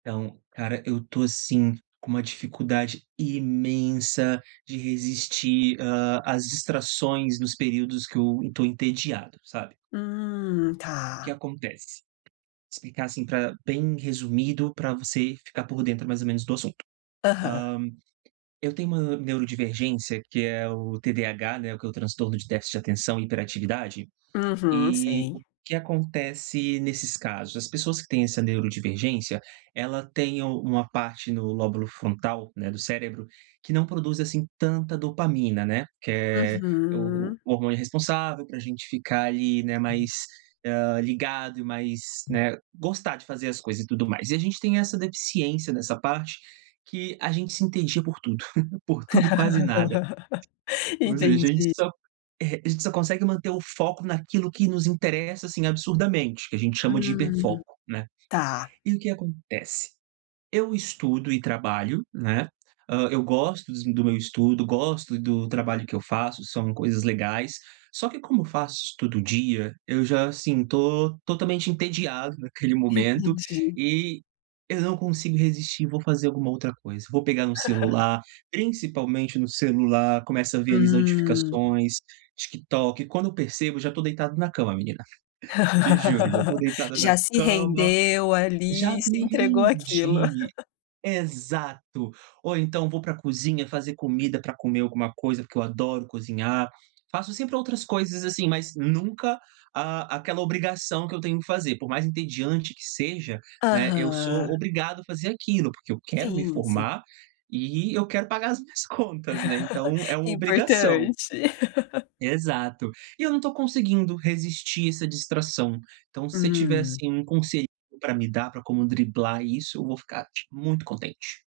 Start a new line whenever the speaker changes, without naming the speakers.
Então, cara, eu tô, assim, com uma dificuldade imensa de resistir, hã, às distrações nos períodos que eu tô entediado, sabe.
Hum,
O que
tá.
acontece? Explicar assim pra bem resumido pra você ficar por dentro mais ou menos do assunto. Hã,
Aham.
eu tenho uma neurodivergência que é o TDAH, né, que é o transtorno de déficit de atenção e hiperatividade,
Uhum,
e o
sei.
que acontece nesses casos? As pessoas que têm essa neurodivergência, ela tem uma parte no lóbulo frontal, né, do cérebro, que não produz, assim, tanta dopamina, né. Que é o
Uhum.
o o hormônio responsável pra gente ficar ali, né, mais, eh, ligado e mais, né gostar de fazer as coisas e tudo mais. E a gente tem essa deficiência nessa parte, que a gente se entendia por tudo, por tudo e quase nada. Ou seja, a gente
Entendi.
só eh, a gente só consegue manter o foco naquilo que nos interessa, assim, absurdamente, que a gente chama de
Hum,
hiperfoco, né.
tá.
E o que acontece? Eu estudo e trabalho, né, ah, eu gosto dos do meu estudo, gosto do trabalho que eu faço, são coisas legais, só que como eu faço isso todo dia, eu já, assim, tô totalmente entediado naquele momento
Entendi.
e eu não consigo resistir e vou fazer alguma outra coisa. Vou pegar no celular, principalmente no celular, começa a ver ali as
Hum.
notificações, TikTok, quando eu percebo já tô deitado na cama, menina. Te juro, já tô deitado na
Já se
cama
rendeu
Já
ali, se
me
entregou àquilo.
rendi. Exato, ou então vou pra cozinha fazer comida pra comer alguma coisa, porque eu adoro cozinhar. Faço sempre outras coisas, assim, mas nunca, ah, aquela obrigação que eu tenho que fazer, por mais entediante que seja, né, eu sou
Aham.
obrigado a fazer aquilo, porque eu quero me
Sim, sim.
formar, e eu quero pagar as minhas contas, né, então é uma obrigação.
Importante.
Exato. E eu não tô conseguindo resistir essa distração. Então, se você tiver,
Hum.
assim, um conselho pra me dar pra como driblar isso, eu vou ficar, tipo, muito contente.